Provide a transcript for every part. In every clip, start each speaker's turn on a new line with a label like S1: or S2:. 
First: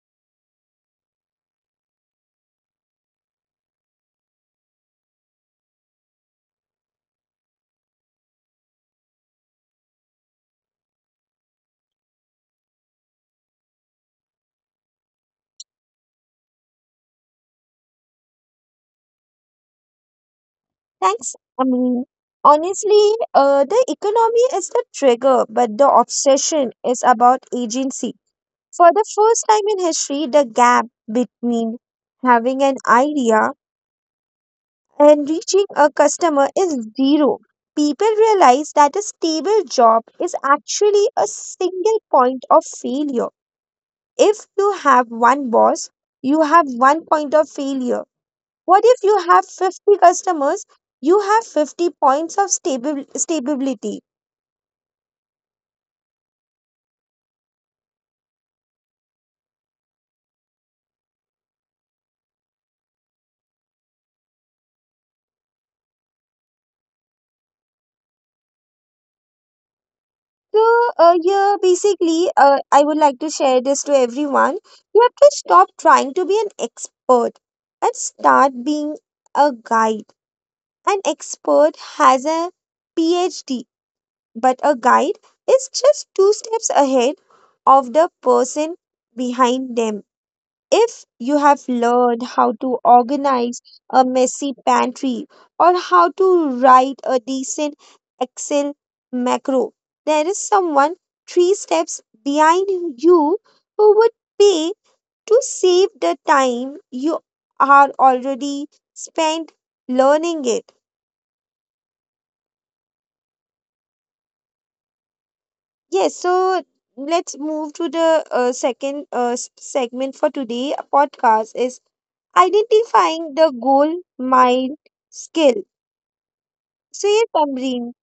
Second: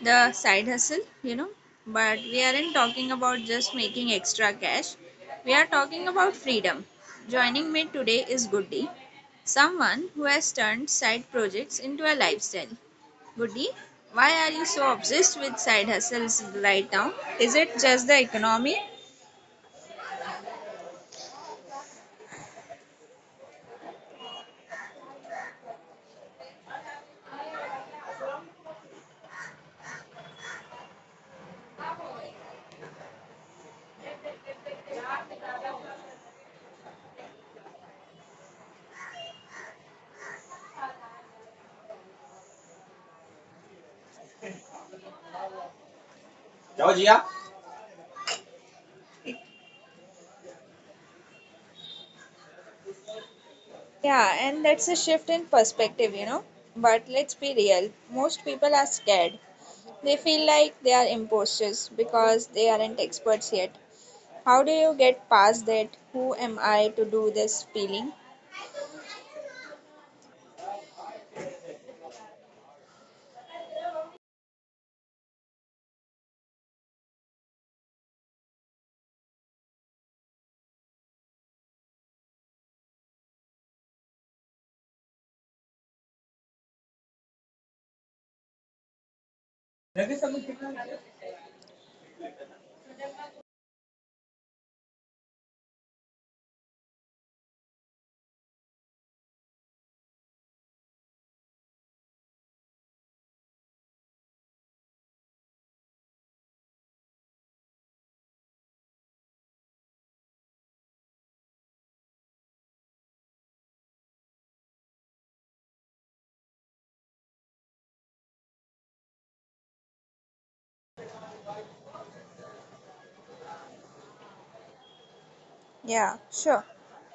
S1: the side hustle. But we aren't talking about just making extra cash, we are talking about freedom. Joining me today is Goody, someone who has turned side projects into a lifestyle. Goody, why are you so obsessed with side hustles right now? Is it just the economy?
S2: Thanks. Honestly, the economy is the trigger, but the obsession is about agency. For the first time in history, the gap between having an idea and reaching a customer is zero. People realize that a stable job is actually a single point of failure. If you have one boss, you have one point of failure.
S1: Georgia.
S2: What if you have 50 customers? You have 50 points of stable stability.
S1: Yeah, and that's a shift in perspective. But let's be real, most people are scared. They feel like they are imposters because they aren't experts yet. How do you get past that? Who am I to do this feeling?
S2: So, I would like to share this to everyone. You have to stop trying to be an expert and start being a guide. An expert has a PhD, but a guide is just two steps ahead of the person behind them. If you have learned how to organize a messy pantry or how to write a decent Excel macro, there is someone three steps behind you who would pay to save the time you are already spent learning it. Yes, so let's move to the second segment for today. Podcast is identifying the goal mile skill.
S1: Yeah,
S2: So yeah,
S1: sure.
S2: Tamreen,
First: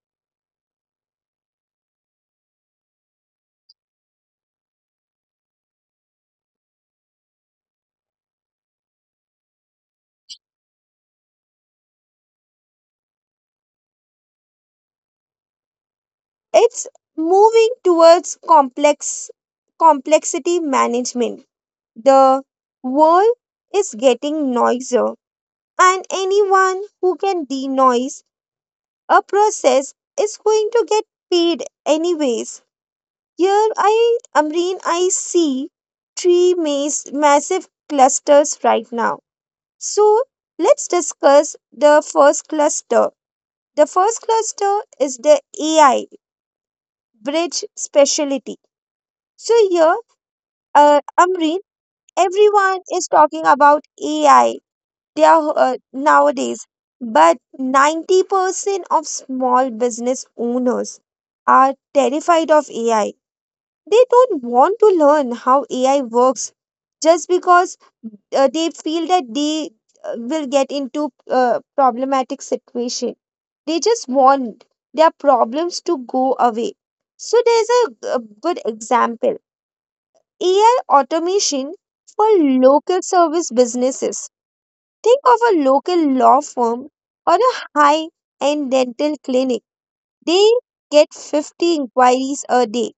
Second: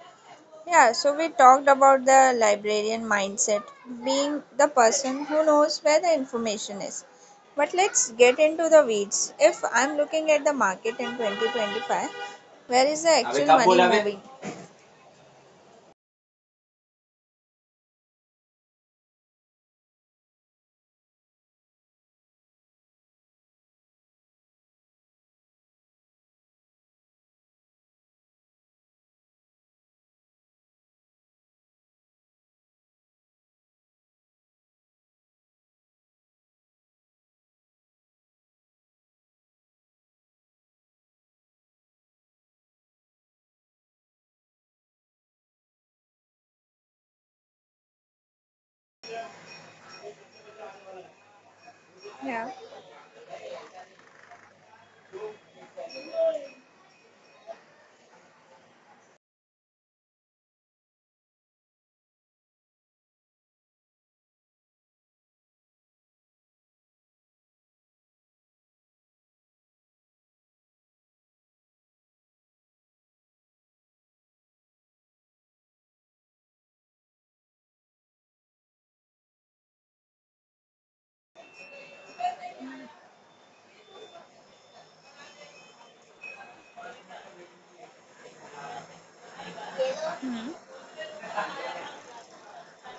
S1: Yeah, so we talked about the librarian mindset, being the person who knows where the information is. But let's get into the weeds. If I'm looking at the market in 2025, where is the actual money बोला moving?
S2: it's moving towards complexity management. The world is getting noisier, and anyone who can denoise a process is going to get paid anyways. Here, I Amreen, I see three massive clusters right now. So let's discuss the first cluster. The first cluster is the AI bridge specialty. So here, Amreen,
S1: Yeah.
S2: everyone is talking about AI. They are nowadays, but 90% of small business owners are terrified of AI. They don't want to learn how AI works just because they feel that they will get into problematic situation. They just want their problems to go away. So there's a good example. AI automation for local service businesses. Think of a local law firm or a high end dental clinic. They
S1: Hmm.
S2: get 50 inquiries a day.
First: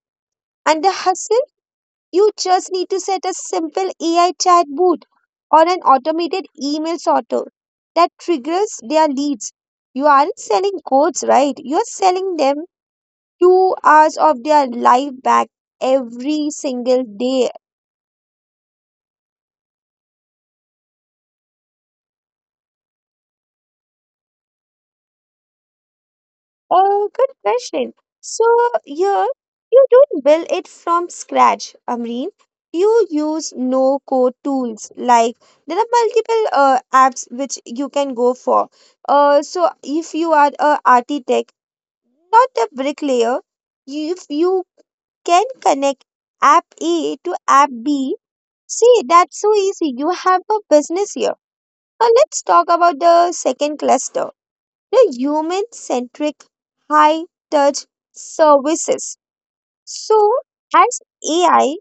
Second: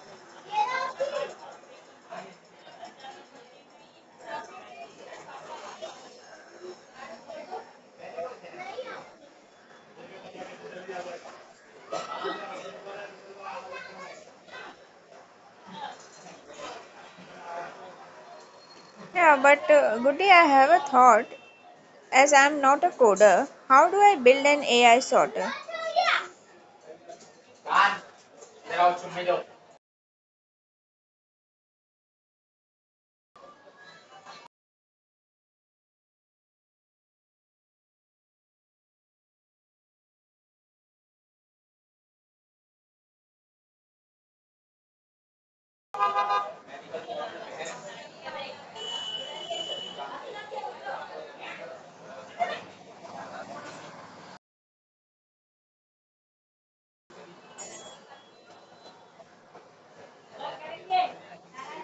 S2: And the hustle? You just need to set a simple AI chatbot or an automated email sorter that triggers their leads. You aren't selling codes, right? You're selling them 2 hours of their life back every single day.
S1: Yeah, but Goody, I have a thought. As I'm not a coder, how do I build an AI sorter?
S2: Oh, good question. So here you don't build it from scratch, Amreen. You use no-code tools like there are multiple apps which you can go for. So if you are a architect, not a bricklayer, if you can connect app A to app B, see that's so easy. You have a business here. Now let's talk about the second cluster, the human centric high touch services. So, as AI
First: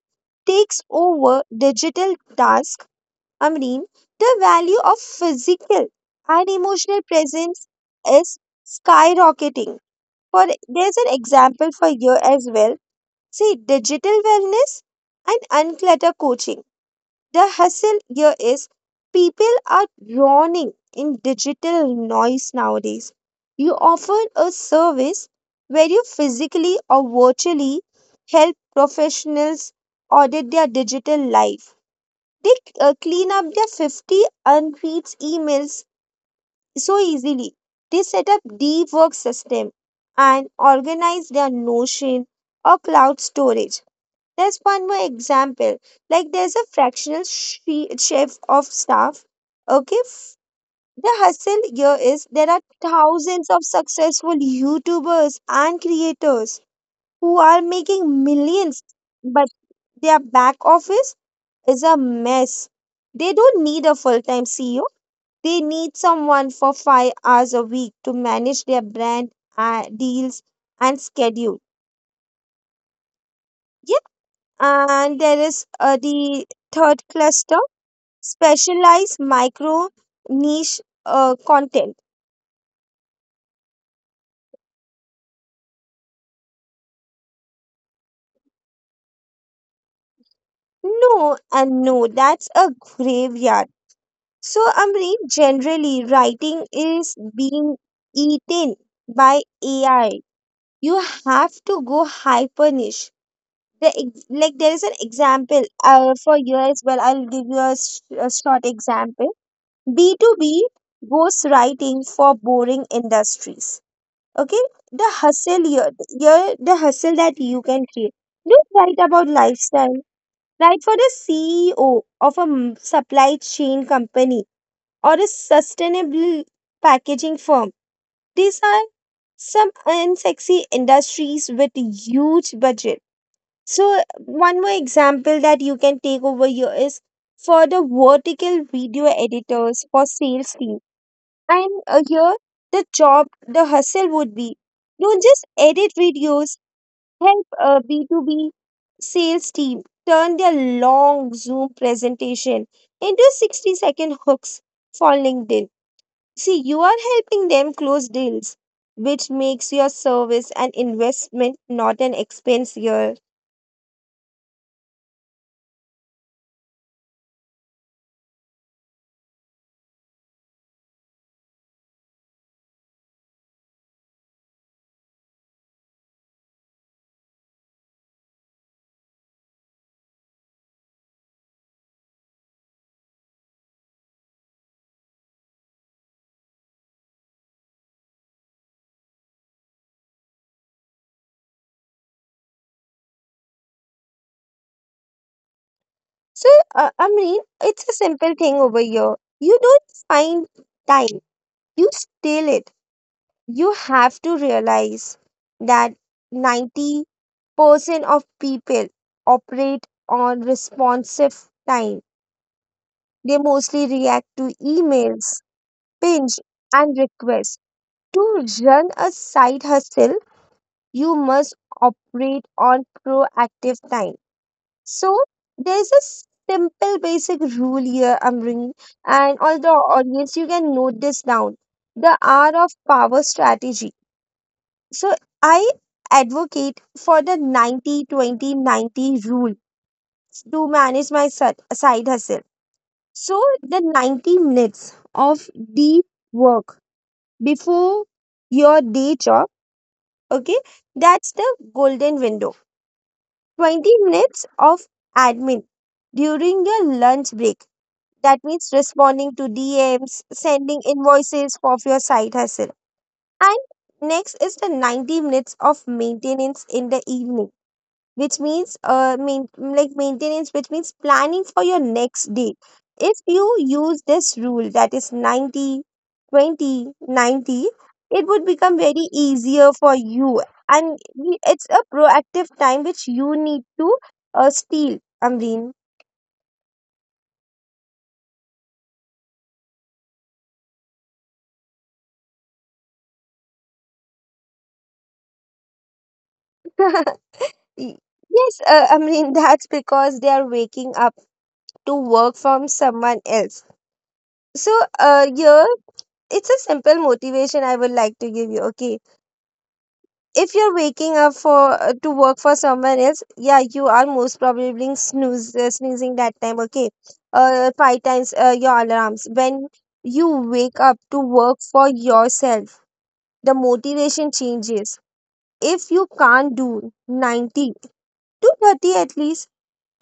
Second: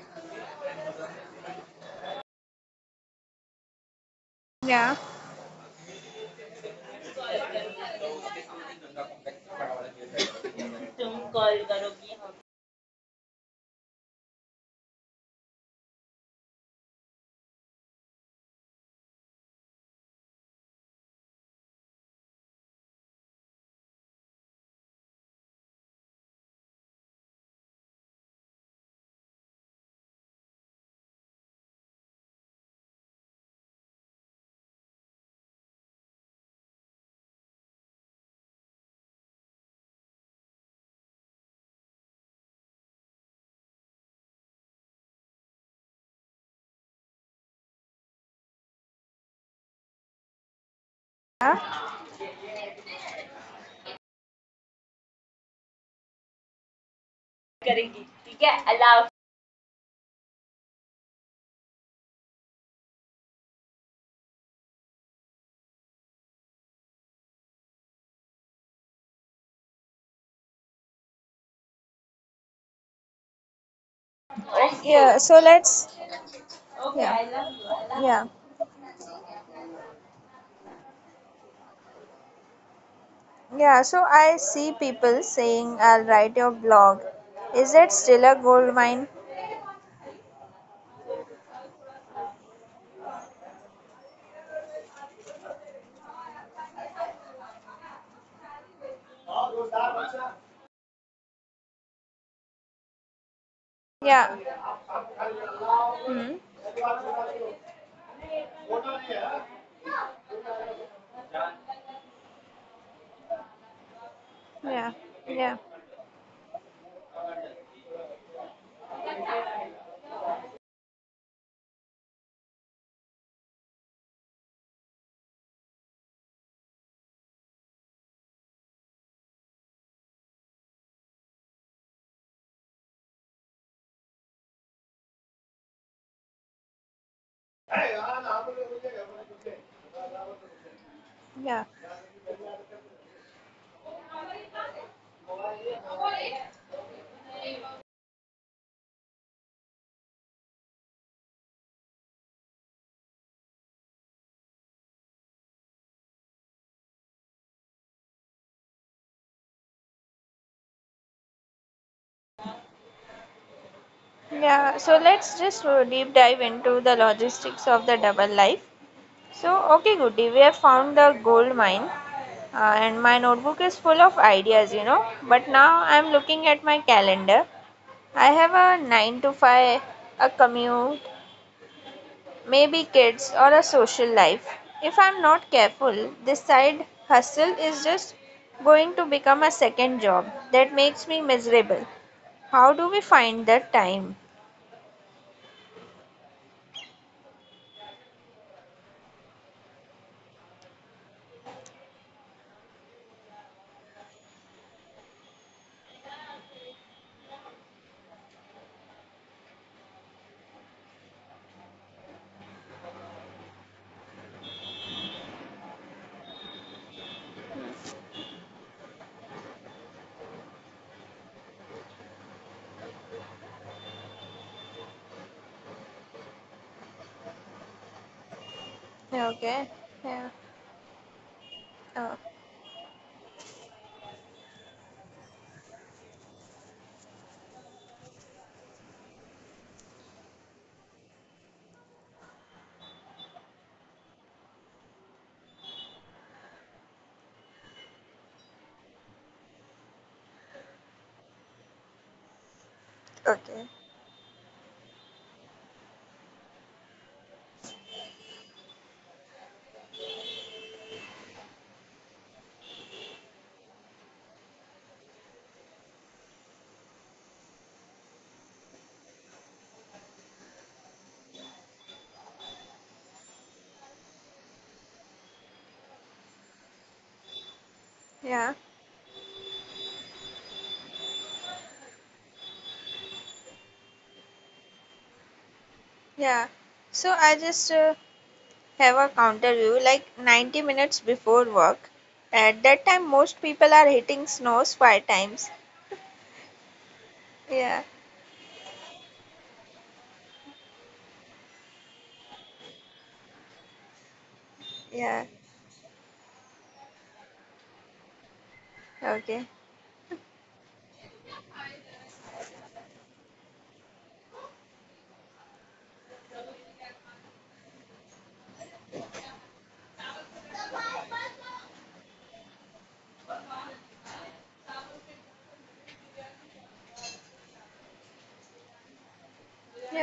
S2: takes over digital tasks, Amreen, the value
S1: Yeah.
S2: of physical and emotional presence is skyrocketing. For there's an example for you as well. See, digital wellness and unclutter coaching. The hustle here is people are drowning in digital noise nowadays. You offer a service where you physically or virtually help professionals audit their digital life. They clean up their 50 unread emails so easily. They set up deep work system and organize their Notion or cloud storage. There's one more example. Like there's a fractional chef of staff. Okay. F- The hustle here is there are thousands of successful YouTubers and creators who are making millions, but their back office is a mess. They don't need a full time CEO. They need someone for 5 hours a week to manage their brand deals and schedule. Yep.
S1: Yeah,
S2: And there
S1: so
S2: is
S1: let's.
S2: the third
S1: Yeah.
S2: cluster,
S1: Yeah.
S2: specialized micro niche content.
S1: Yeah, so I see people saying I'll write your blog. Is that still a gold mine?
S2: No, and no, that's a graveyard. So, Amri, generally, writing is being eaten by AI. You have to go hyper niche.
S1: Yeah.
S2: Like there is an example for
S1: Hmm.
S2: you as well. I'll give you a short example. B2B ghostwriting for boring industries, okay,
S1: Yeah.
S2: the
S1: Yeah.
S2: hustle here, the hustle that you can create, don't write about lifestyle, write for the CEO of a supply chain company or a sustainable packaging firm. These are some unsexy industries with huge budget. So one more example that you can take over here is for the vertical video editors for sales team,
S1: Yeah.
S2: and here, the hustle would be, don't just edit videos, help a B2B sales team turn their long Zoom presentation into 60-second hooks for LinkedIn. See, you are helping them close deals, which makes your service an investment, not an expense here.
S1: Yeah. So let's just deep dive into the logistics of the double life. So, okay, Goody, we have found the gold mine, and my notebook is full of ideas. But now I'm looking at my calendar. I have a 9 to 5, a commute, maybe kids, or a social life. If I'm not careful, this side hustle is just going to become a second job that makes me miserable. How do we find that time?
S2: So, it's a simple thing over here. You don't find time, you steal it. You have to realize that 90% of people operate on responsive time. They mostly react to emails, pinch, and requests. To run a side hustle, you must operate on proactive time. So, there's a simple basic rule here, Amrin, and all the
S1: Okay, yeah,
S2: audience, you can note this down. The
S1: oh,
S2: R of power strategy. So I advocate for the 90 20 90 rule to manage my side hustle. So the 90 minutes of deep work before your day job, okay, that's the golden window.
S1: okay,
S2: 20 minutes of admin during your lunch break. That means responding to DMs, sending invoices for your side hustle. And next is the 90 minutes of maintenance in the evening, which means like maintenance, which means planning for your next day. If you use this rule, that is 90, 20, 90, it would
S1: yeah,
S2: become very easier for you, and it's a proactive time which you need to steal, amreen.
S1: yeah. So I just have a counter view like 90 minutes before work. At that time, most people are hitting snows five times. Yeah,
S2: Y- yes amreen, that's because they are waking up to work from someone else. So
S1: yeah,
S2: here, it's a simple motivation I would like to give you. Okay,
S1: okay.
S2: if you're waking up for to work for someone else, yeah, you are most probably being snooze sneezing that time, okay, five times your alarms. When you wake up to work for yourself, the motivation changes. If you can't do 90 to 30 at least,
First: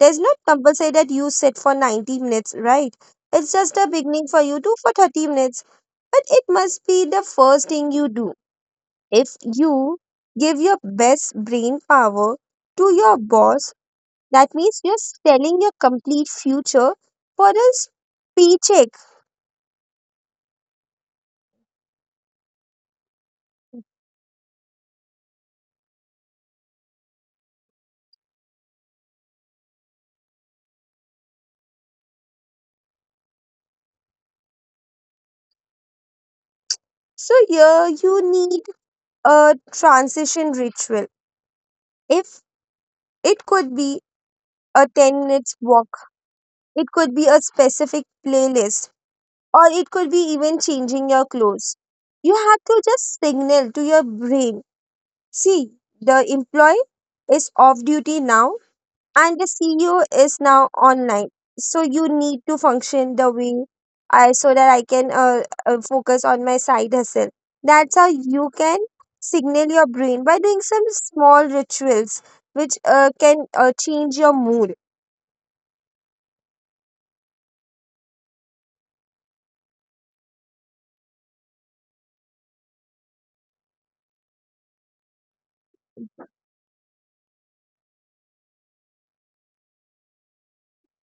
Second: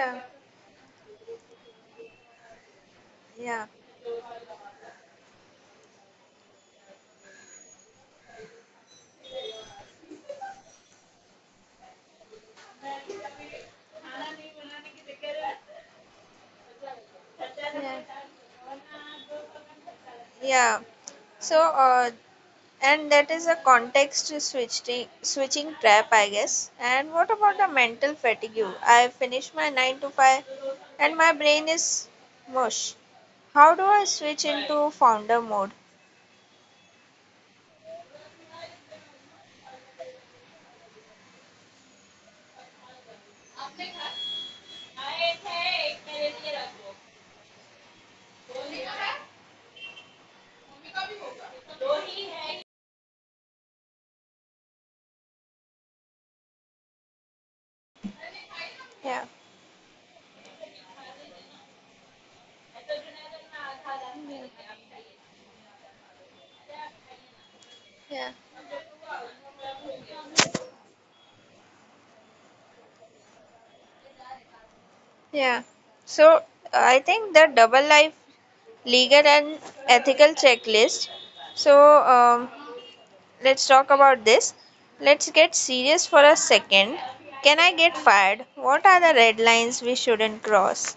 S2: there's not compulsory that you sit for 90 minutes, right? It's
S1: yeah,
S2: just a beginning for you to for 30 minutes, but it must be the first thing you do. If you give your best brain power to your boss, that means you're selling your complete future for a
S1: yeah,
S2: paycheck.
S1: yeah. So, and that is a context switching trap, I guess. And what about the mental fatigue? I finish my 9 to 5, and my brain is mush. How do I switch into founder mode?
S2: So here you need a transition ritual. If it could be a 10 minutes walk, it could be a specific playlist, or it could be even changing your clothes. You have to just signal to your brain, see, the employee is off duty now
S1: Yeah,
S2: and the CEO is now online. So you need to function the way I so that I can focus on my side hustle. That's how
S1: yeah,
S2: you can signal your brain by doing some small rituals which can change your mood.
S1: yeah. So I think the double life legal and ethical checklist. So, let's talk about this. Let's get serious for a second. Can I get fired? What are the red lines we shouldn't cross?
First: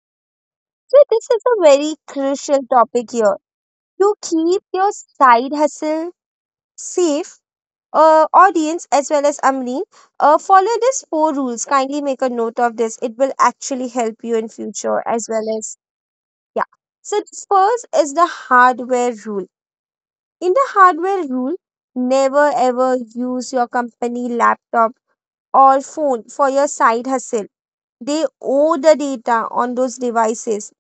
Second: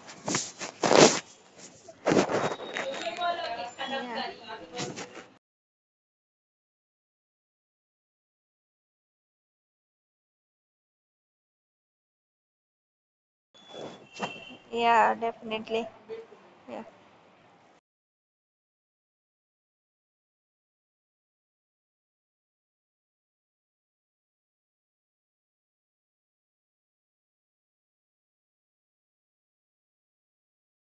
S2: So this is a very crucial topic here. To
S1: Yeah,
S2: keep your side hustle safe, audience as well as Amreen, follow these four rules. Kindly make a note of this. It will actually help you in future
S1: yeah,
S2: as well as.
S1: definitely.
S2: Yeah.
S1: Yeah,
S2: So first is the hardware rule. In the hardware rule, never ever use your company laptop or phone for your side hustle. They owe the data on those devices.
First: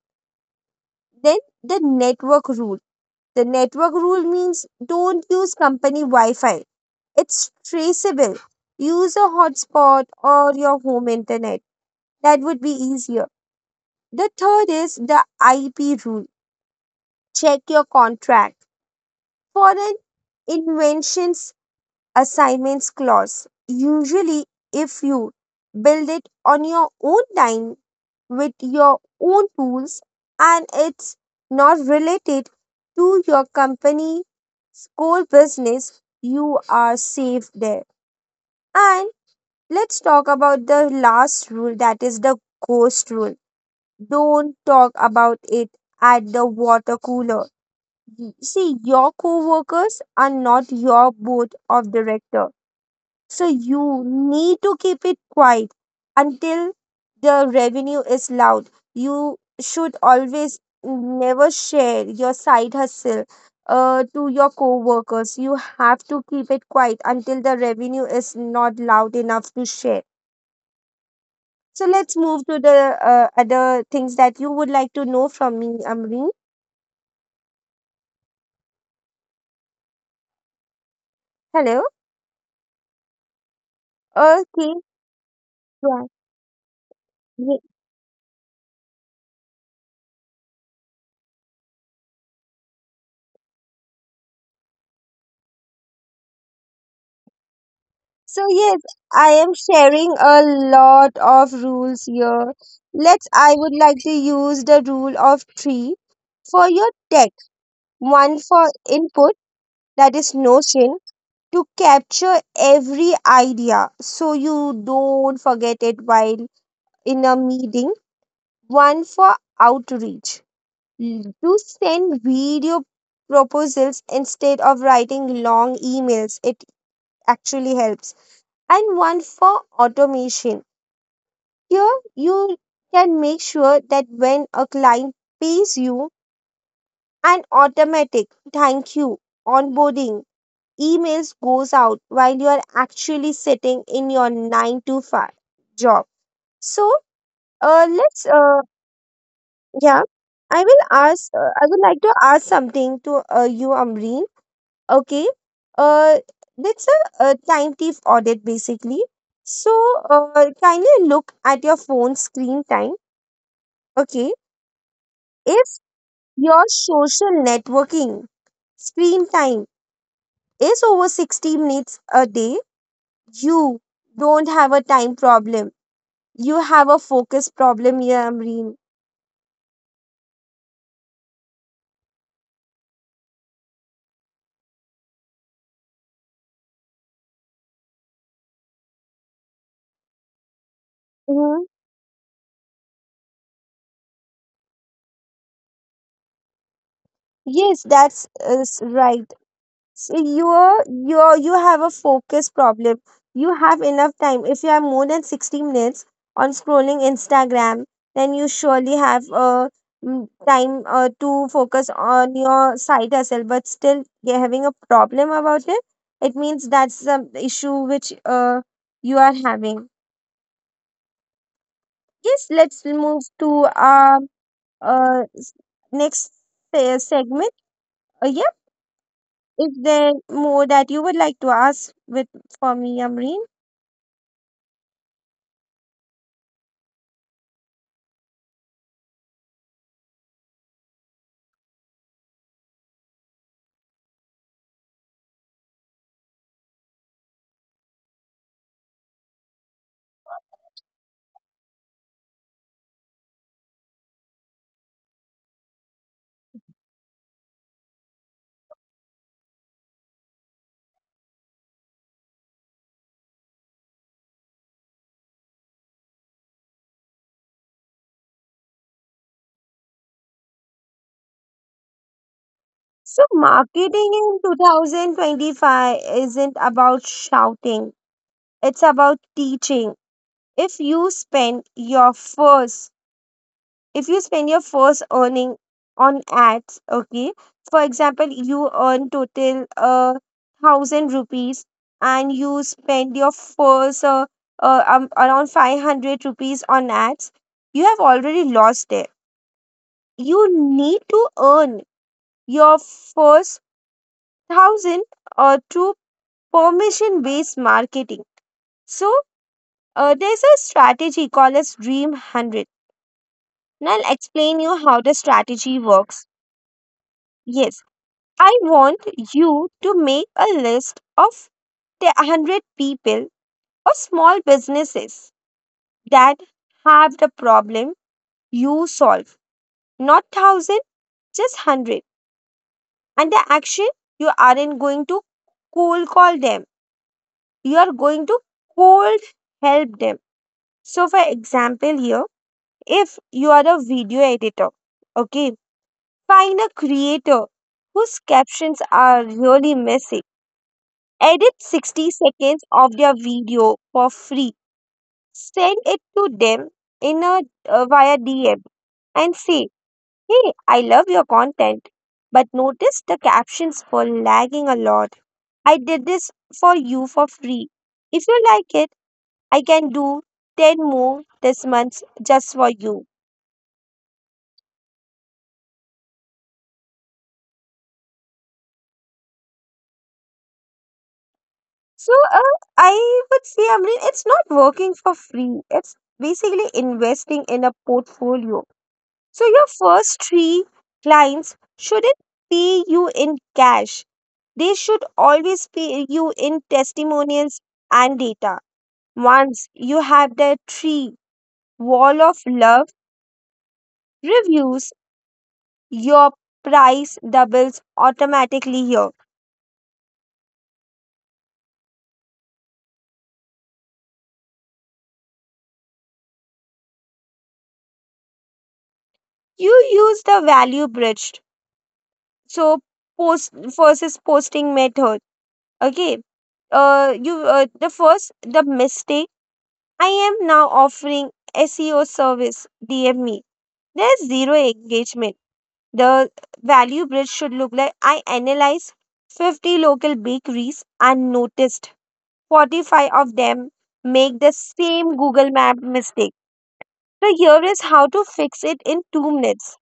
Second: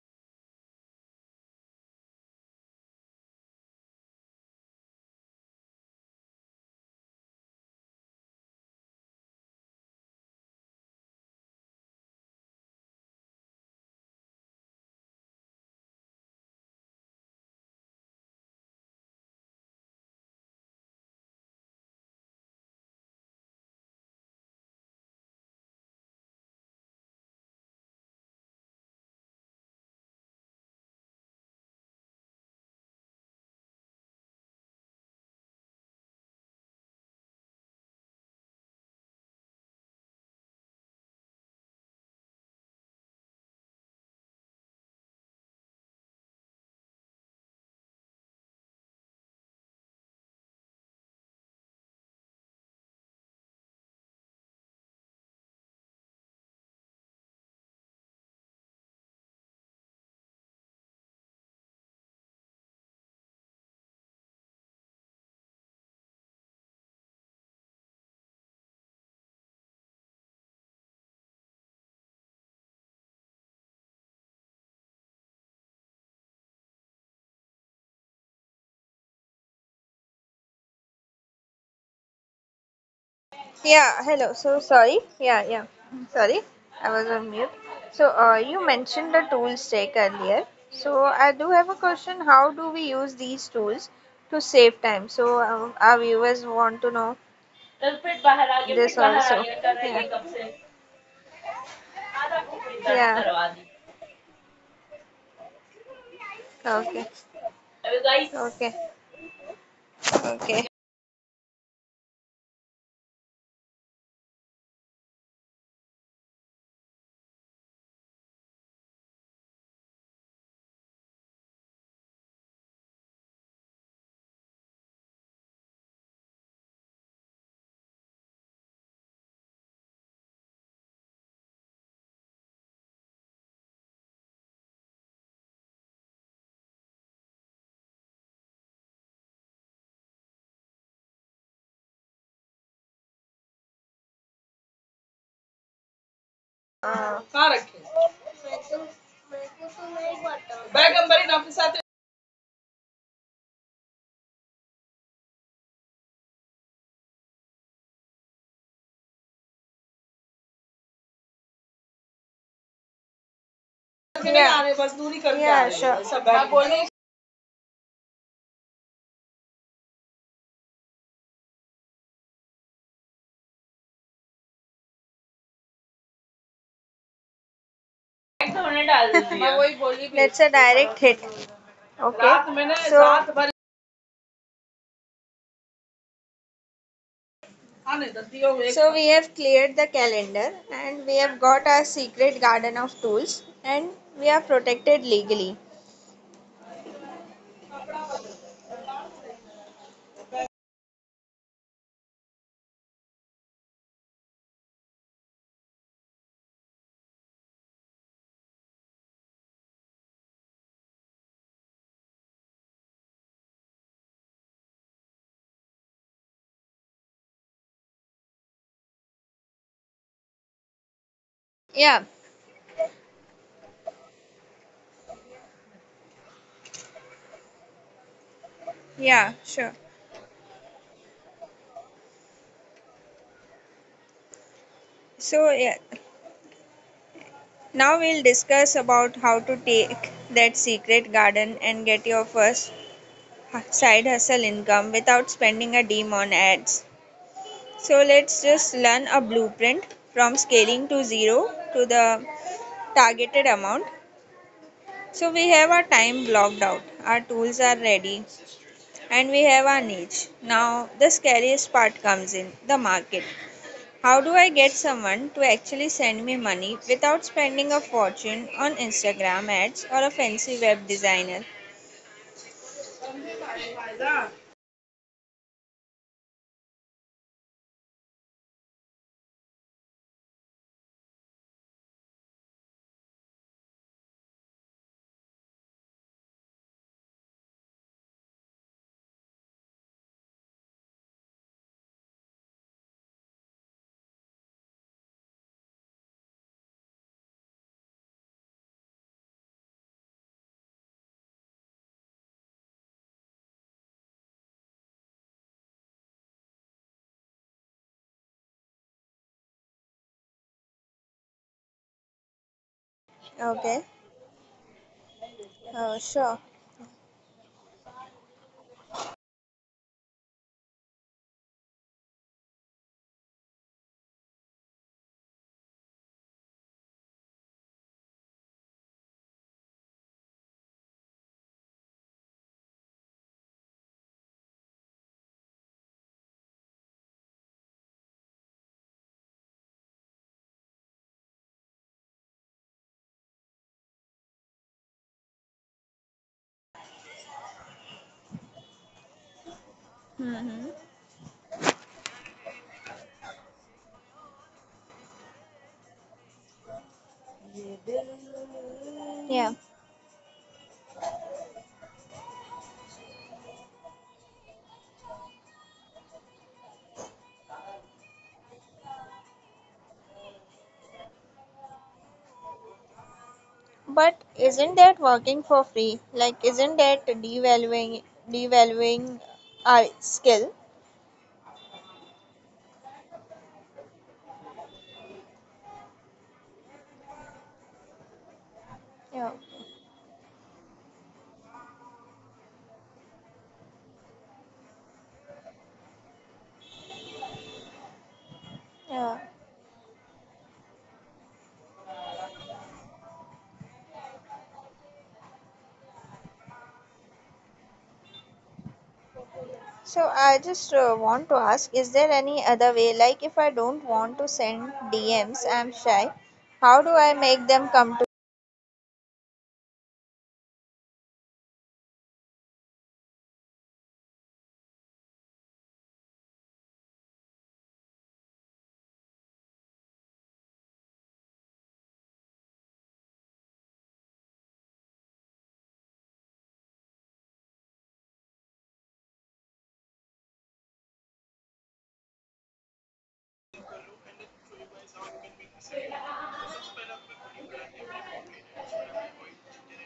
S2: Then the network rule. The network rule means don't use company Wi-Fi. It's traceable. Use a hotspot or your home internet. That would be easier. The third is the IP rule. Check your contract Foreign inventions assignments clause. Usually, if you build it on your own time with your own tools and it's not related to your company's core business, you are safe there. And let's talk about the last rule, that is the ghost rule. Don't talk about it at the water cooler. See, your co-workers are not your board of director, so you need to keep it quiet until the revenue is loud. You should always never share your side hustle to your co-workers. You have to keep it quiet until the revenue is not loud enough to share. So let's move to the other things that you would like to know from me, amreen. Hello.
S1: yeah. Hello. So
S2: Okay.
S1: sorry. Yeah, yeah.
S2: Yeah.
S1: Sorry, I was on mute. So, you mentioned the tools check earlier. So, I do have a question. How do we use these tools to save time? So, our viewers want to know तब फिर
S2: So,
S1: बाहर आ
S2: yes,
S1: गये तब
S2: I am
S1: बाहर आ गये
S2: sharing
S1: कब
S2: a
S1: से
S2: lot of rules here.
S1: क्या
S2: I would like to use the rule of three for your
S1: okay
S2: tech,
S1: अभी guys
S2: one for
S1: okay
S2: input, that is
S1: okay
S2: Notion, to capture every idea so you don't forget it while in a meeting, one for outreach, to send video proposals instead of writing long emails. It actually helps, and one for automation. Here, you can make sure that when a client pays you, an automatic thank you onboarding emails goes out while you are actually sitting in your 9 to 5 job. So,
S1: कहाँ रखे
S2: let's, yeah, I will
S1: बड़े गंभीर
S2: ask, I would
S1: नफ़साते
S2: like to ask something to you, Amreen. Okay. Uh, that's a time thief audit basically. So, kindly look at your phone screen time.
S1: लोगों
S2: Okay.
S1: के लिए आने कर दिया या
S2: If
S1: Shah सब
S2: your social networking screen time is over 60 minutes a day, you don't have a time problem. You have a focus problem,
S1: एक तो
S2: Yamreen.
S1: होने डाल दिया मैं वही बोली भी let's a direct hit okay रात मैंने रात भर आने दती हूं। So we have cleared the calendar and we have
S2: Mhm.
S1: Got a secret garden of tools and we are
S2: Yes, that's right. So you have a focus problem. You have enough time. If you have more than 60 minutes on scrolling Instagram, then you surely have time to focus on your side hustle. But still, you're having a problem about it. It means that's the issue which you are having. Yes, let's move to our uh, s- next segment. Yeah, if there more that you would like to ask with for me, Amreen.
S1: प्रोट. Now we'll discuss about how to take that secret garden and get your first side hustle income without spending a dime on ads. So let's just learn a blueprint from scaling to zero to the targeted amount. So we have our time blocked out, our tools are ready, and we have our niche. Now the scariest part comes in the market. How do I get someone to actually send me money without spending a fortune on Instagram ads or a fancy web designer?
S2: So, marketing in 2025 isn't about shouting, it's about teaching. If you spend your first, if you spend your first earning on ads, okay, for example, you earn total 1000 rupees, and you spend your first around 500 rupees on ads, you have already lost it. You need to earn your first 1000 or two, permission based marketing. So, there's a strategy called as Dream 100,
S1: Okay,
S2: and I'll explain you how the strategy works.
S1: sure.
S2: Yes, I want you to make a list of the 100 people or small businesses that have the problem you solve, not 1000, just 100. And the action, you aren't going to cold call them, you are going to cold help them. So, for example, here, if you are a video editor, okay, find a creator whose captions are really messy.
S1: Hmm.
S2: Edit 60 seconds of their video for free. Send it to them in a via DM and
S1: Yeah,
S2: say, "Hey, I love your content, but notice the captions were lagging a lot. I did this for you for free. If you like it, I can do 10 more this month just for you."
S1: but isn't that working for free? Like, isn't that devaluing our skill?
S2: So, I would say, I mean, it's not working for free. It's basically investing in a portfolio.
S1: Yeah,
S2: So your first three clients shouldn't pay you in cash. They should always pay you in testimonials and data.
S1: yeah.
S2: Once you have the three wall of love reviews, your price doubles automatically here.
S1: So I just want to ask, is there any other way? Like, if I don't want to send DMs, I'm shy. How do I make them come?
S2: You use the value bridged. So post versus posting method. Okay, you the mistake, I am now offering SEO service, DM me, there's zero engagement. The value bridge should look like, I analyze 50 local bakeries and noticed 45 of them make the same Google Map mistake, so here is how to fix it in 2 minutes.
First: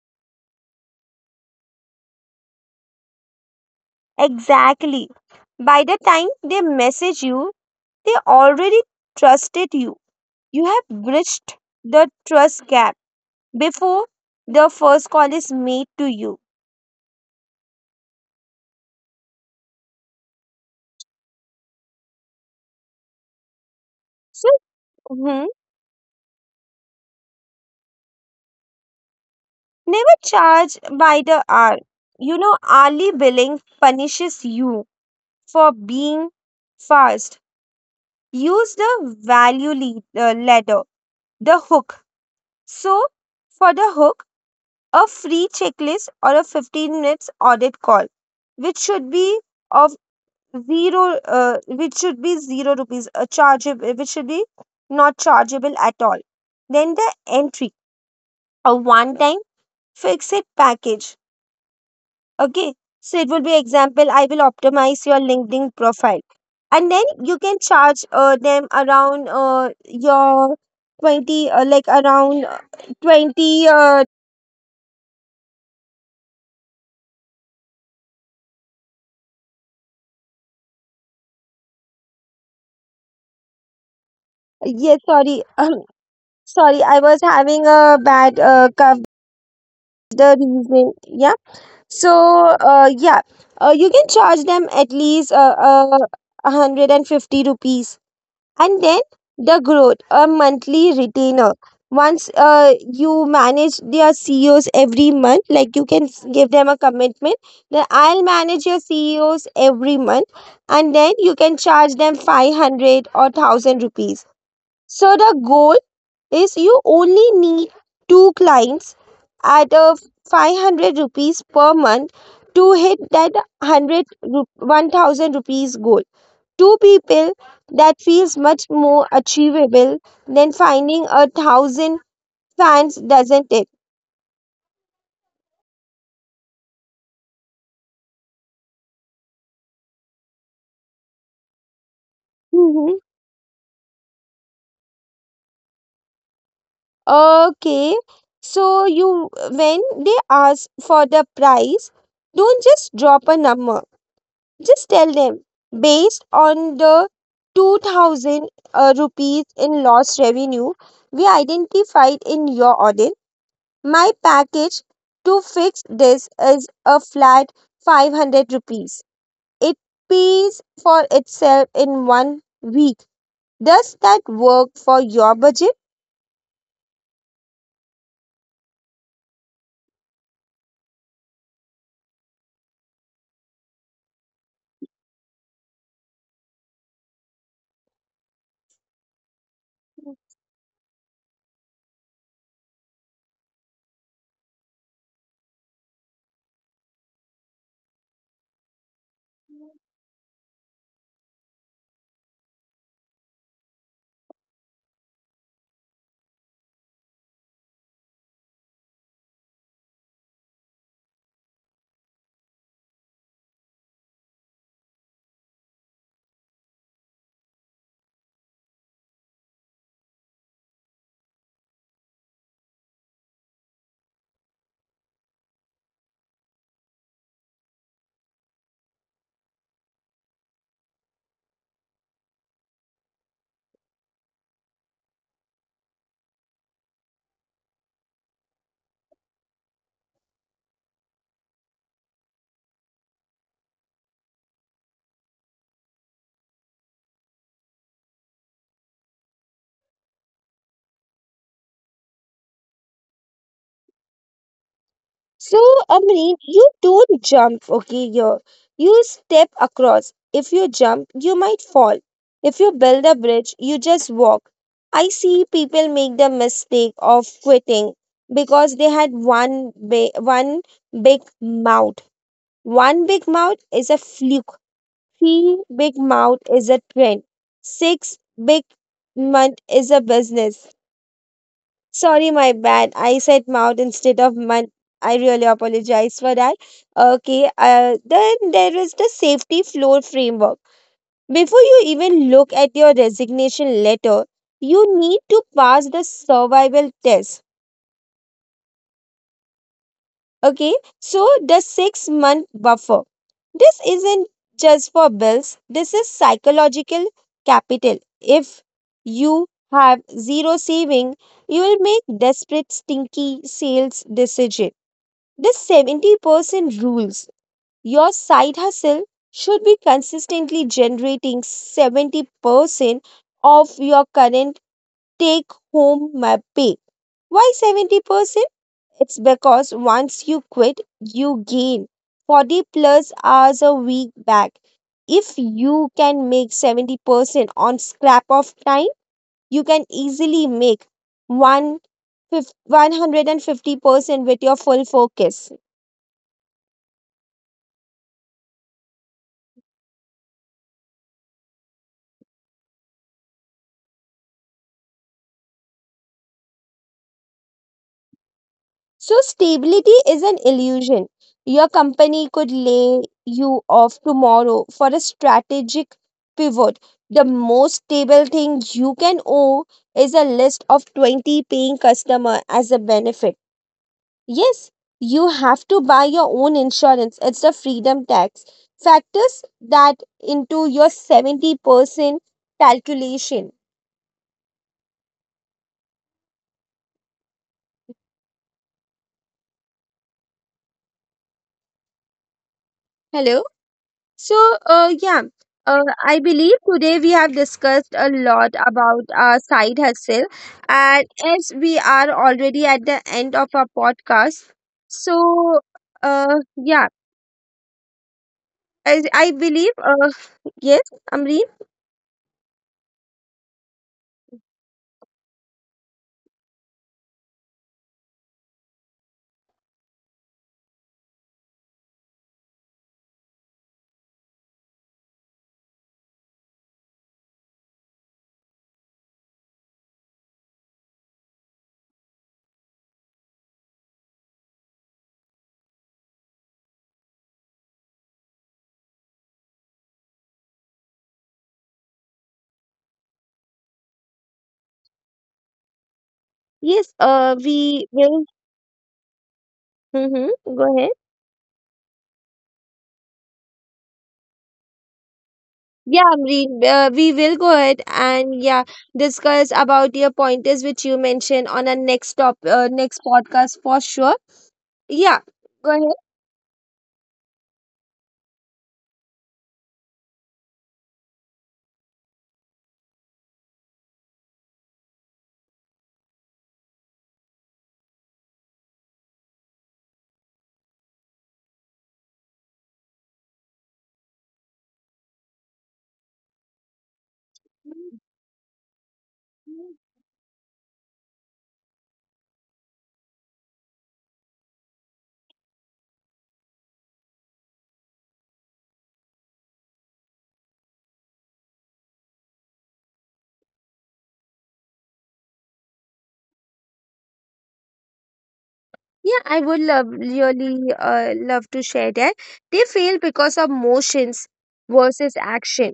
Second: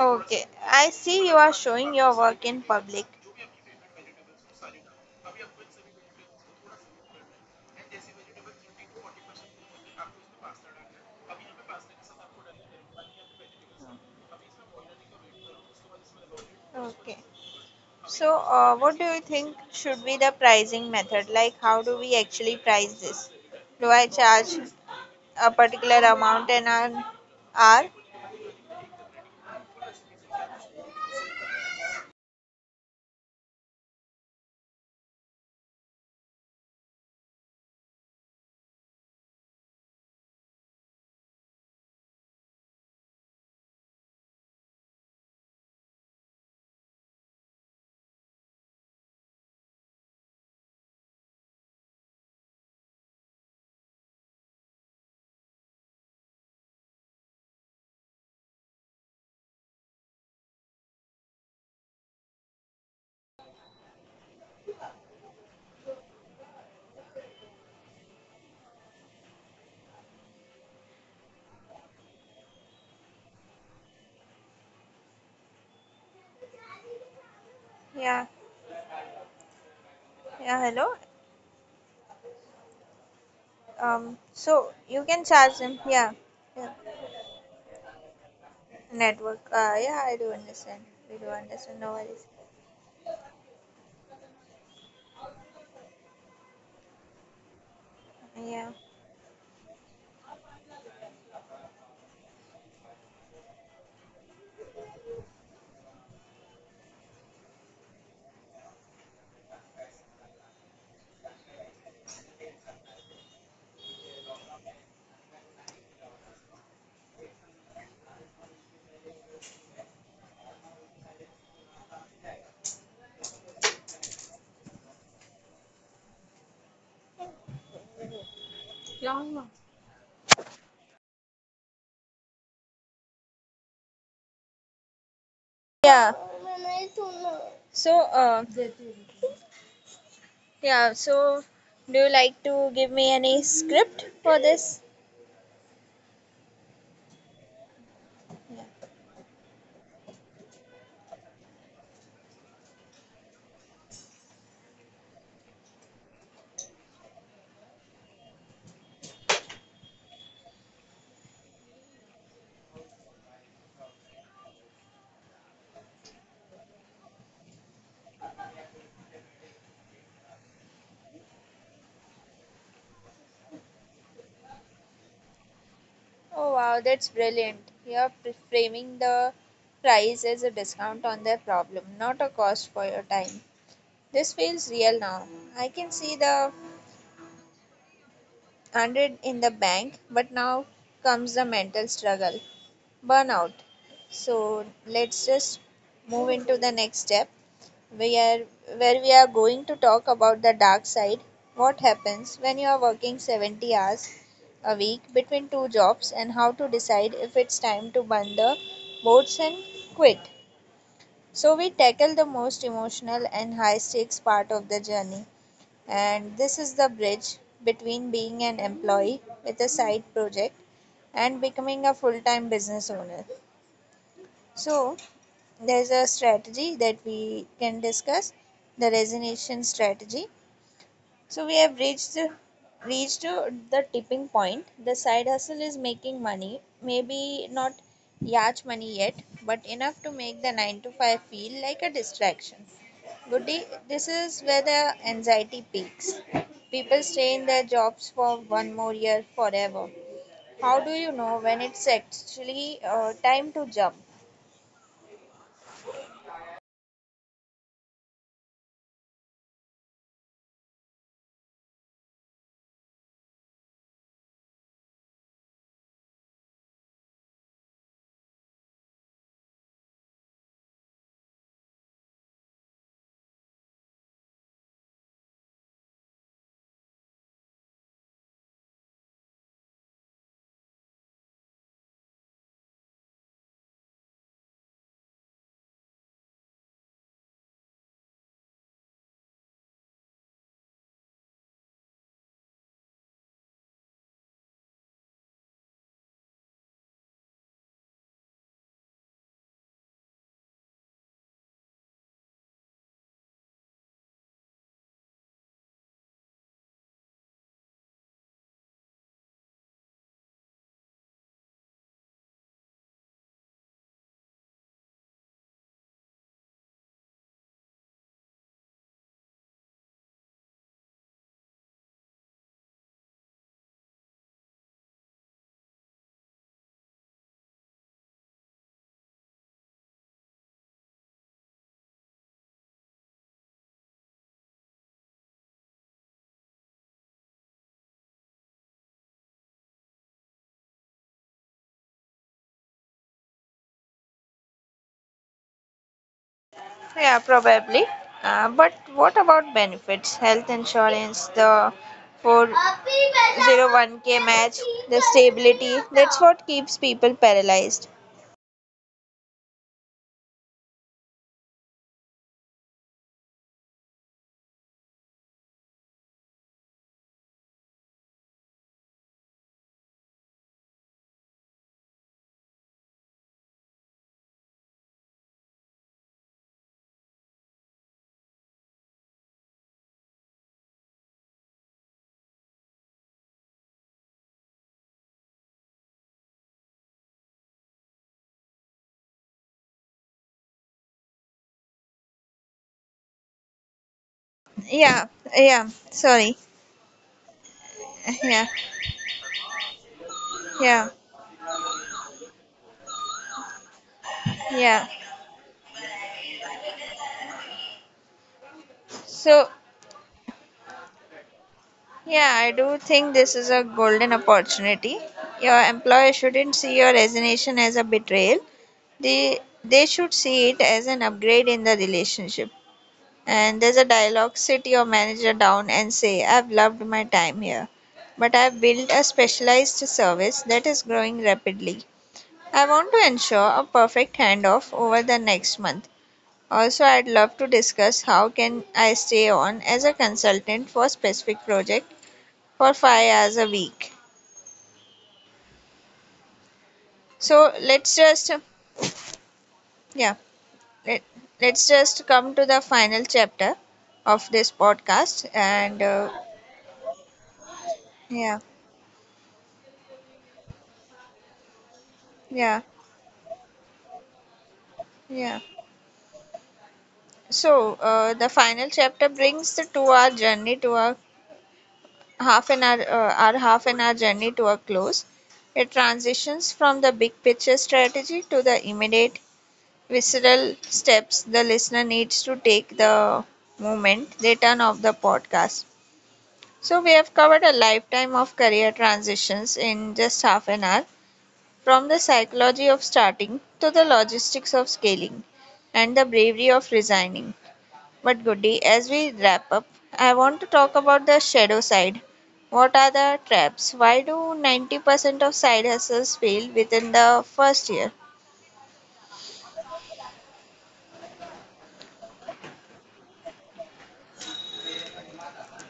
S1: Okay, I see you are showing your work in public.
S2: Exactly. By the time they message you, they already trusted you. You have bridged the trust gap before the first call is made to you.
S1: Okay, so what do you think should be the pricing method? Like, how do we actually price this? Do I
S2: So,
S1: charge
S2: mhm,
S1: a particular amount an hour?
S2: never charge by the hour. You know, hourly billing punishes you for being fast. Use the value lead, ladder, the hook. So, for the hook, a free checklist or a 15 minutes audit call, which should be of zero, which should be zero rupees, a chargeable, which should be not chargeable at all. Then the entry, a one time fix it package. Okay. So it will be, example, I will optimize your LinkedIn profile. And then you can charge them around your 20, like around 20,
S1: Yeah, yeah, hello. So
S2: yes
S1: you can
S2: sorry.
S1: charge them. Yeah, yeah.
S2: Sorry, I was having a bad cough.
S1: Network. Yeah, I do
S2: The
S1: understand.
S2: reason,
S1: We do
S2: yeah.
S1: understand. No
S2: So,
S1: worries.
S2: yeah, you can charge them at least 150 rupees,
S1: Yeah.
S2: and then the growth, a monthly retainer. Once you manage their CEOs every month, like you can give them a commitment that I'll manage your CEOs every month, and then you can charge them 500 or 1000 rupees. So the goal is, you only need two clients at a 500 rupees per month to hit that 100 1000 rupees goal. Two people, that feels much more
S1: Yeah, yeah.
S2: achievable than finding 1000 fans, doesn't it?
S1: Yeah. So, yeah, so do you like to give
S2: hmm
S1: me any script for this?
S2: okay, so
S1: Yeah.
S2: you when they ask for the price, don't just drop a number, just tell them, based on the 2000 rupees in lost revenue we identified in your audit, my package to fix this is a flat 500 rupees. It pays for itself in one week. Does that work for your budget?
S1: Oh wow, that's brilliant. You're pre- framing the price as a discount on their problem, not a cost for your time. This feels real now. I can see the 100 in the bank, but now comes the mental struggle, burnout. So let's just move into the next step, we are where we are going to talk about the dark side. What happens when you are working 70 hours a week between two jobs, and how to decide if it's time to burn the boats and quit. So we tackle the most emotional and high stakes part of the journey, and this is the bridge between being an employee with a side project and becoming a full time business owner. So there's a strategy that we can discuss, the resignation strategy. So we have reached to the tipping point. The side hustle is making money, maybe not yacht money yet, but enough to make the 9 to 5 feel like a distraction. Goody, this is where the anxiety peaks. People stay in their jobs for one more year forever. How do you know when it's actually time to jump?
S2: So, Amreen, you don't jump, okay? Here, you step across. If you jump, you might fall. If you build a bridge, you just walk. I see people make the mistake of quitting because they had one big mouth. One big mouth is a fluke. Three big mouth is a trend. Six big month is a business. Sorry, my bad. I said mouth instead of month. I really apologize for that. Okay, then there is the safety floor framework. Before you even look at your resignation letter, you need to pass the survival test. Okay, so the 6 month buffer. This isn't just for bills, this is psychological capital. If you have zero saving, you will make desperate stinky sales decision. This 70% rules. Your side hustle should be consistently generating 70% of your current take home pay. Why 70%? It's because once you quit, you gain 40 plus hours a week back. If you can make 70% on scrap of time, you can easily make one 150% with your full focus.
S1: Yeah, probably. But what about benefits? Health insurance, the 401k match, the stability. That's what keeps people paralyzed.
S2: So, stability is an illusion. Your company could lay you off tomorrow for a strategic pivot. The most stable thing you can owe is a list of 20 paying customer as a benefit. Yes, you have to buy your own insurance. It's the freedom tax. Factors that into your 70% calculation. Hello? So,
S1: Yeah,
S2: yeah,
S1: yeah,
S2: I
S1: sorry.
S2: believe today we have discussed a
S1: Yeah,
S2: lot about our side hustle,
S1: yeah,
S2: and as we are already at the end of our
S1: yeah.
S2: podcast, so yeah,
S1: So,
S2: I believe, yes,
S1: yeah,
S2: Amreen,
S1: I do think this is a golden opportunity. Your employer shouldn't see your resignation as a betrayal. They they should see it as an upgrade in the relationship. And there's a dialogue sit your manager down and say, I've loved my time here, but I've built a specialized service that is growing rapidly. I want to ensure a perfect handoff over the next month. Also, I'd love to discuss how can I stay on as a consultant for specific project for 5 hours a week. So,
S2: yes,
S1: let's just,
S2: we will.
S1: yeah, let,
S2: Mm-hmm, go ahead.
S1: let's just come to the final chapter of this podcast, and
S2: Yeah, Amreen, we will go ahead, and
S1: yeah,
S2: yeah, discuss about your pointers which you mentioned on our
S1: yeah,
S2: next podcast for sure. Yeah,
S1: yeah.
S2: go
S1: So the final chapter brings the two-hour journey to a half an hour, our half an hour journey to a close. It transitions from the big picture strategy to the immediate visceral steps the listener needs to take the moment they turn off the podcast. So we have covered a
S2: ahead.
S1: lifetime of career transitions in just half an hour, from the psychology of starting to the logistics of scaling and the bravery of resigning. But Goody, as we wrap up, I want to talk about the shadow side. What are the traps? Why do 90% of side hustles fail within the first year?
S2: Yeah, I would love to share that. They fail because of motions versus action.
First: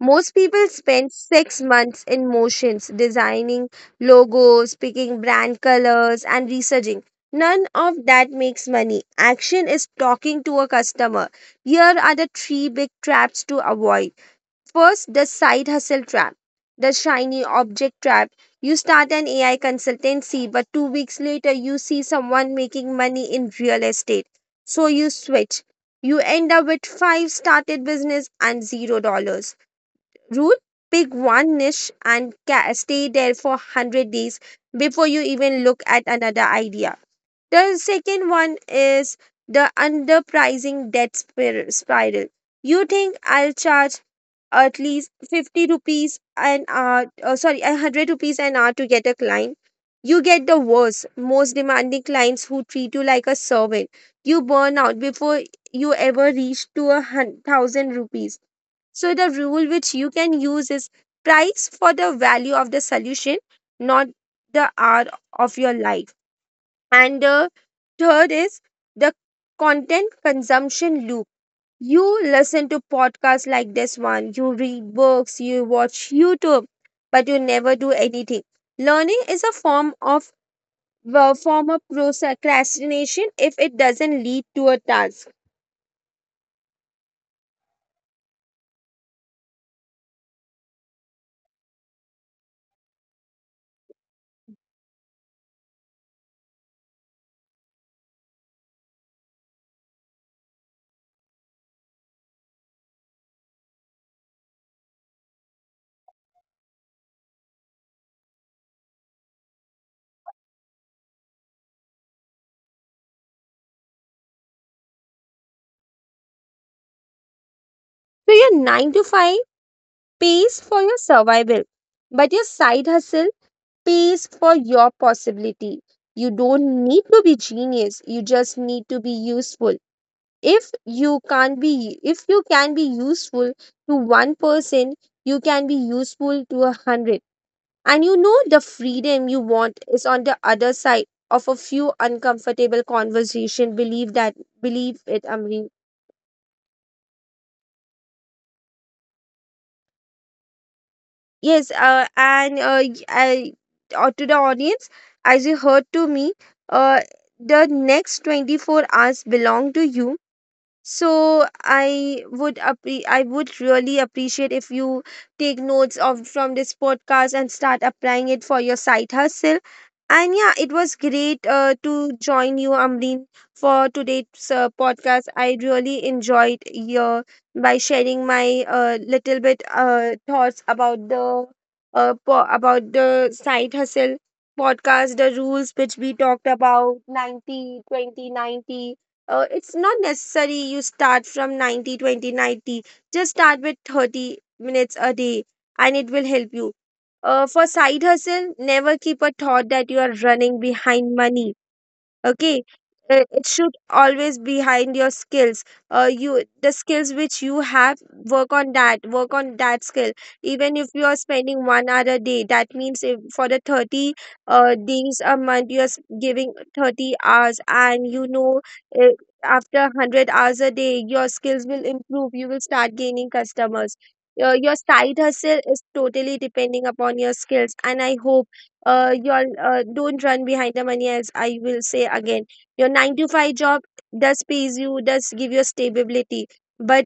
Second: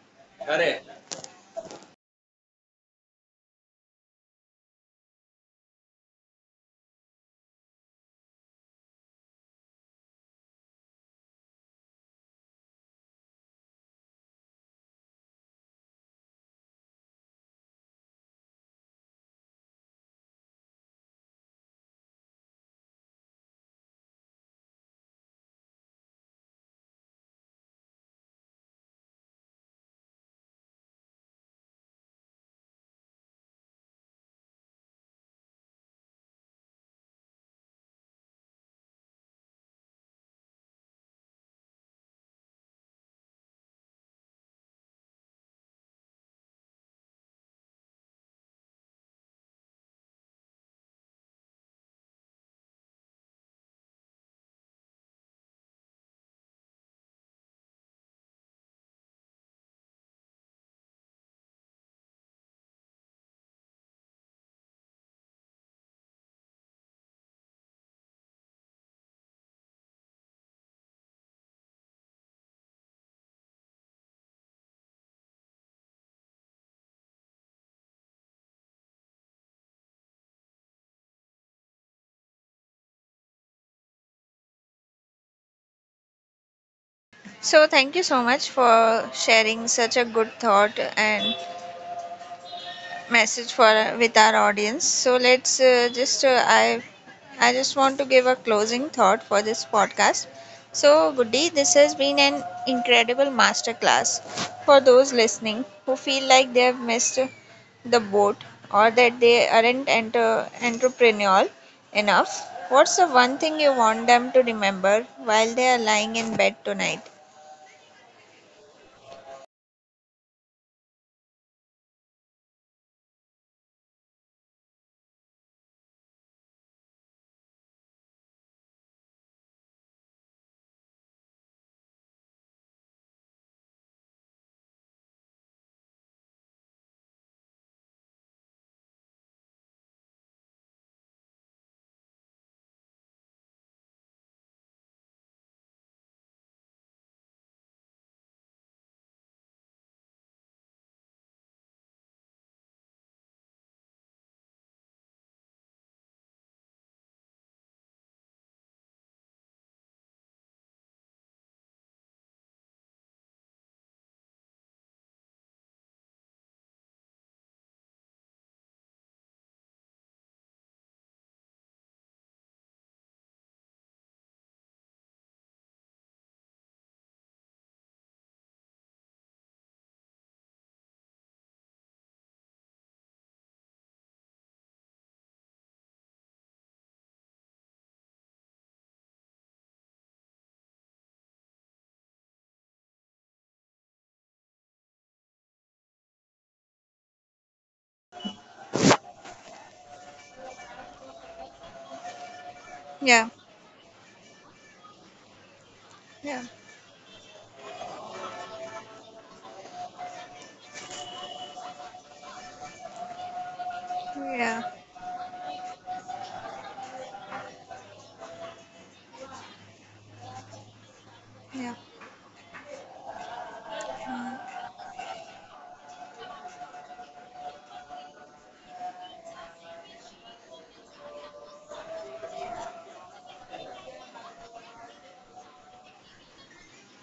S2: Most people spend 6 months in motions, designing logos, picking brand colors, and researching. None of that makes money. Action is talking to a customer. Here are the three big traps to avoid. First, the side hustle trap, the shiny object trap. You start an AI consultancy, but 2 weeks later, you see someone making money in real estate. So you switch. You end up with five started business and $0. Rule, pick one niche and stay there for 100 days before you even look at another idea. The second one is the underpricing debt spiral. You think, I'll charge at least 50 rupees an hour, sorry, a 100 rupees an hour to get a client. You get the worst, most demanding clients who treat you like a servant. You burn out before you ever reach to a thousand rupees. So the rule which you can use is, price for the value of the solution, not the hour of your life. And the third is the content consumption loop. You listen to podcasts like this one, you read books, you watch YouTube, but you never do anything. Learning is a form of procrastination if it doesn't lead to a task.
S1: So, thank you so much for sharing such a good thought and message for with our audience. So let's just I just want to give a closing thought for this podcast. So Goody, this has been an incredible masterclass for those listening who feel like they have missed the boat or that they aren't entrepreneurial enough. What's the one thing you want them to remember while they are lying in bed tonight?
S2: So your 9 to 5 pays for your survival, but your side hustle pays for your possibility. You don't need to be genius, you just need to be useful. If you can be useful to one person, you can be useful to 100. And you know, the freedom you want is on the other side of a few uncomfortable conversation. Believe that, believe it, Amreen. Yes, and, I, to the audience, as you heard to me, uh, the next 24 hours belong to you. So I would really appreciate if you take notes of from this podcast and start applying it for your side hustle. And yeah, it was great to join you, Amreen, for today's podcast. I really enjoyed your by sharing my little bit thoughts about the about the side hustle podcast, the rules which we talked about 90-20-90, it's not necessary you start from 90-20-90. Just start with 30 minutes a day and it will help you for side hustle. Never keep a thought that you are running behind money, okay?
S1: Yeah,
S2: It should always behind your skills, you
S1: yeah,
S2: the skills which you have, work on that skill. Even if you are spending 1 hour a day, that means if for the 30
S1: yeah,
S2: days a month you are giving 30 hours, and you know, uh, after 100 hours a day, your skills
S1: yeah.
S2: will improve, you will start gaining customers.
S1: Mm.
S2: Your side hustle is totally depending upon your skills, and I hope, your don't run behind the money. As I will say again, your 9 to 5 job does pays you, does give you stability, but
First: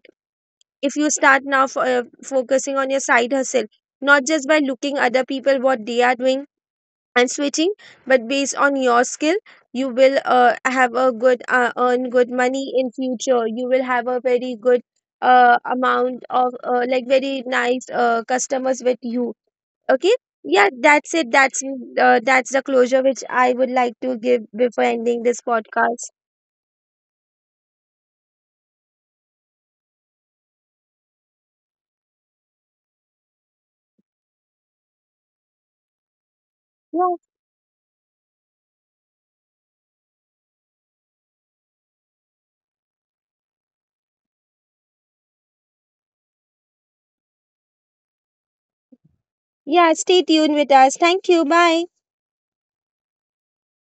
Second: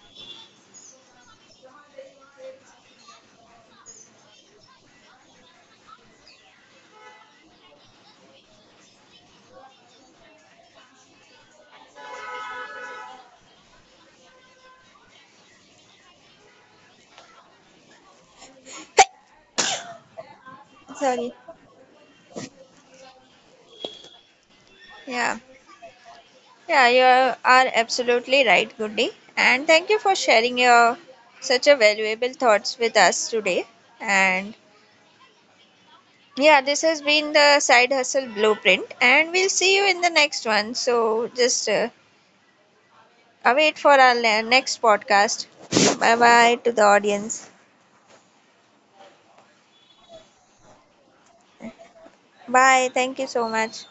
S2: if you start now for, focusing on your side hustle, not just by looking other people what they are doing and switching, but based on your skill, you will have a good earn good money in future. You will have a very good amount of, like very nice customers with you. Okay. Yeah, that's
S1: Sorry.
S2: it. That's the closure which I would like to give before ending
S1: Yeah.
S2: this podcast.
S1: Yeah, you are absolutely right, Goody. And thank you for sharing your such a valuable thoughts with us today. And yeah, this has
S2: Yeah.
S1: been the side hustle blueprint, and we'll see you in the next one. So just await for our next podcast. Bye bye to the audience.
S2: Yeah, stay tuned with us. Thank you. Bye.
S1: Bye. Thank you so much.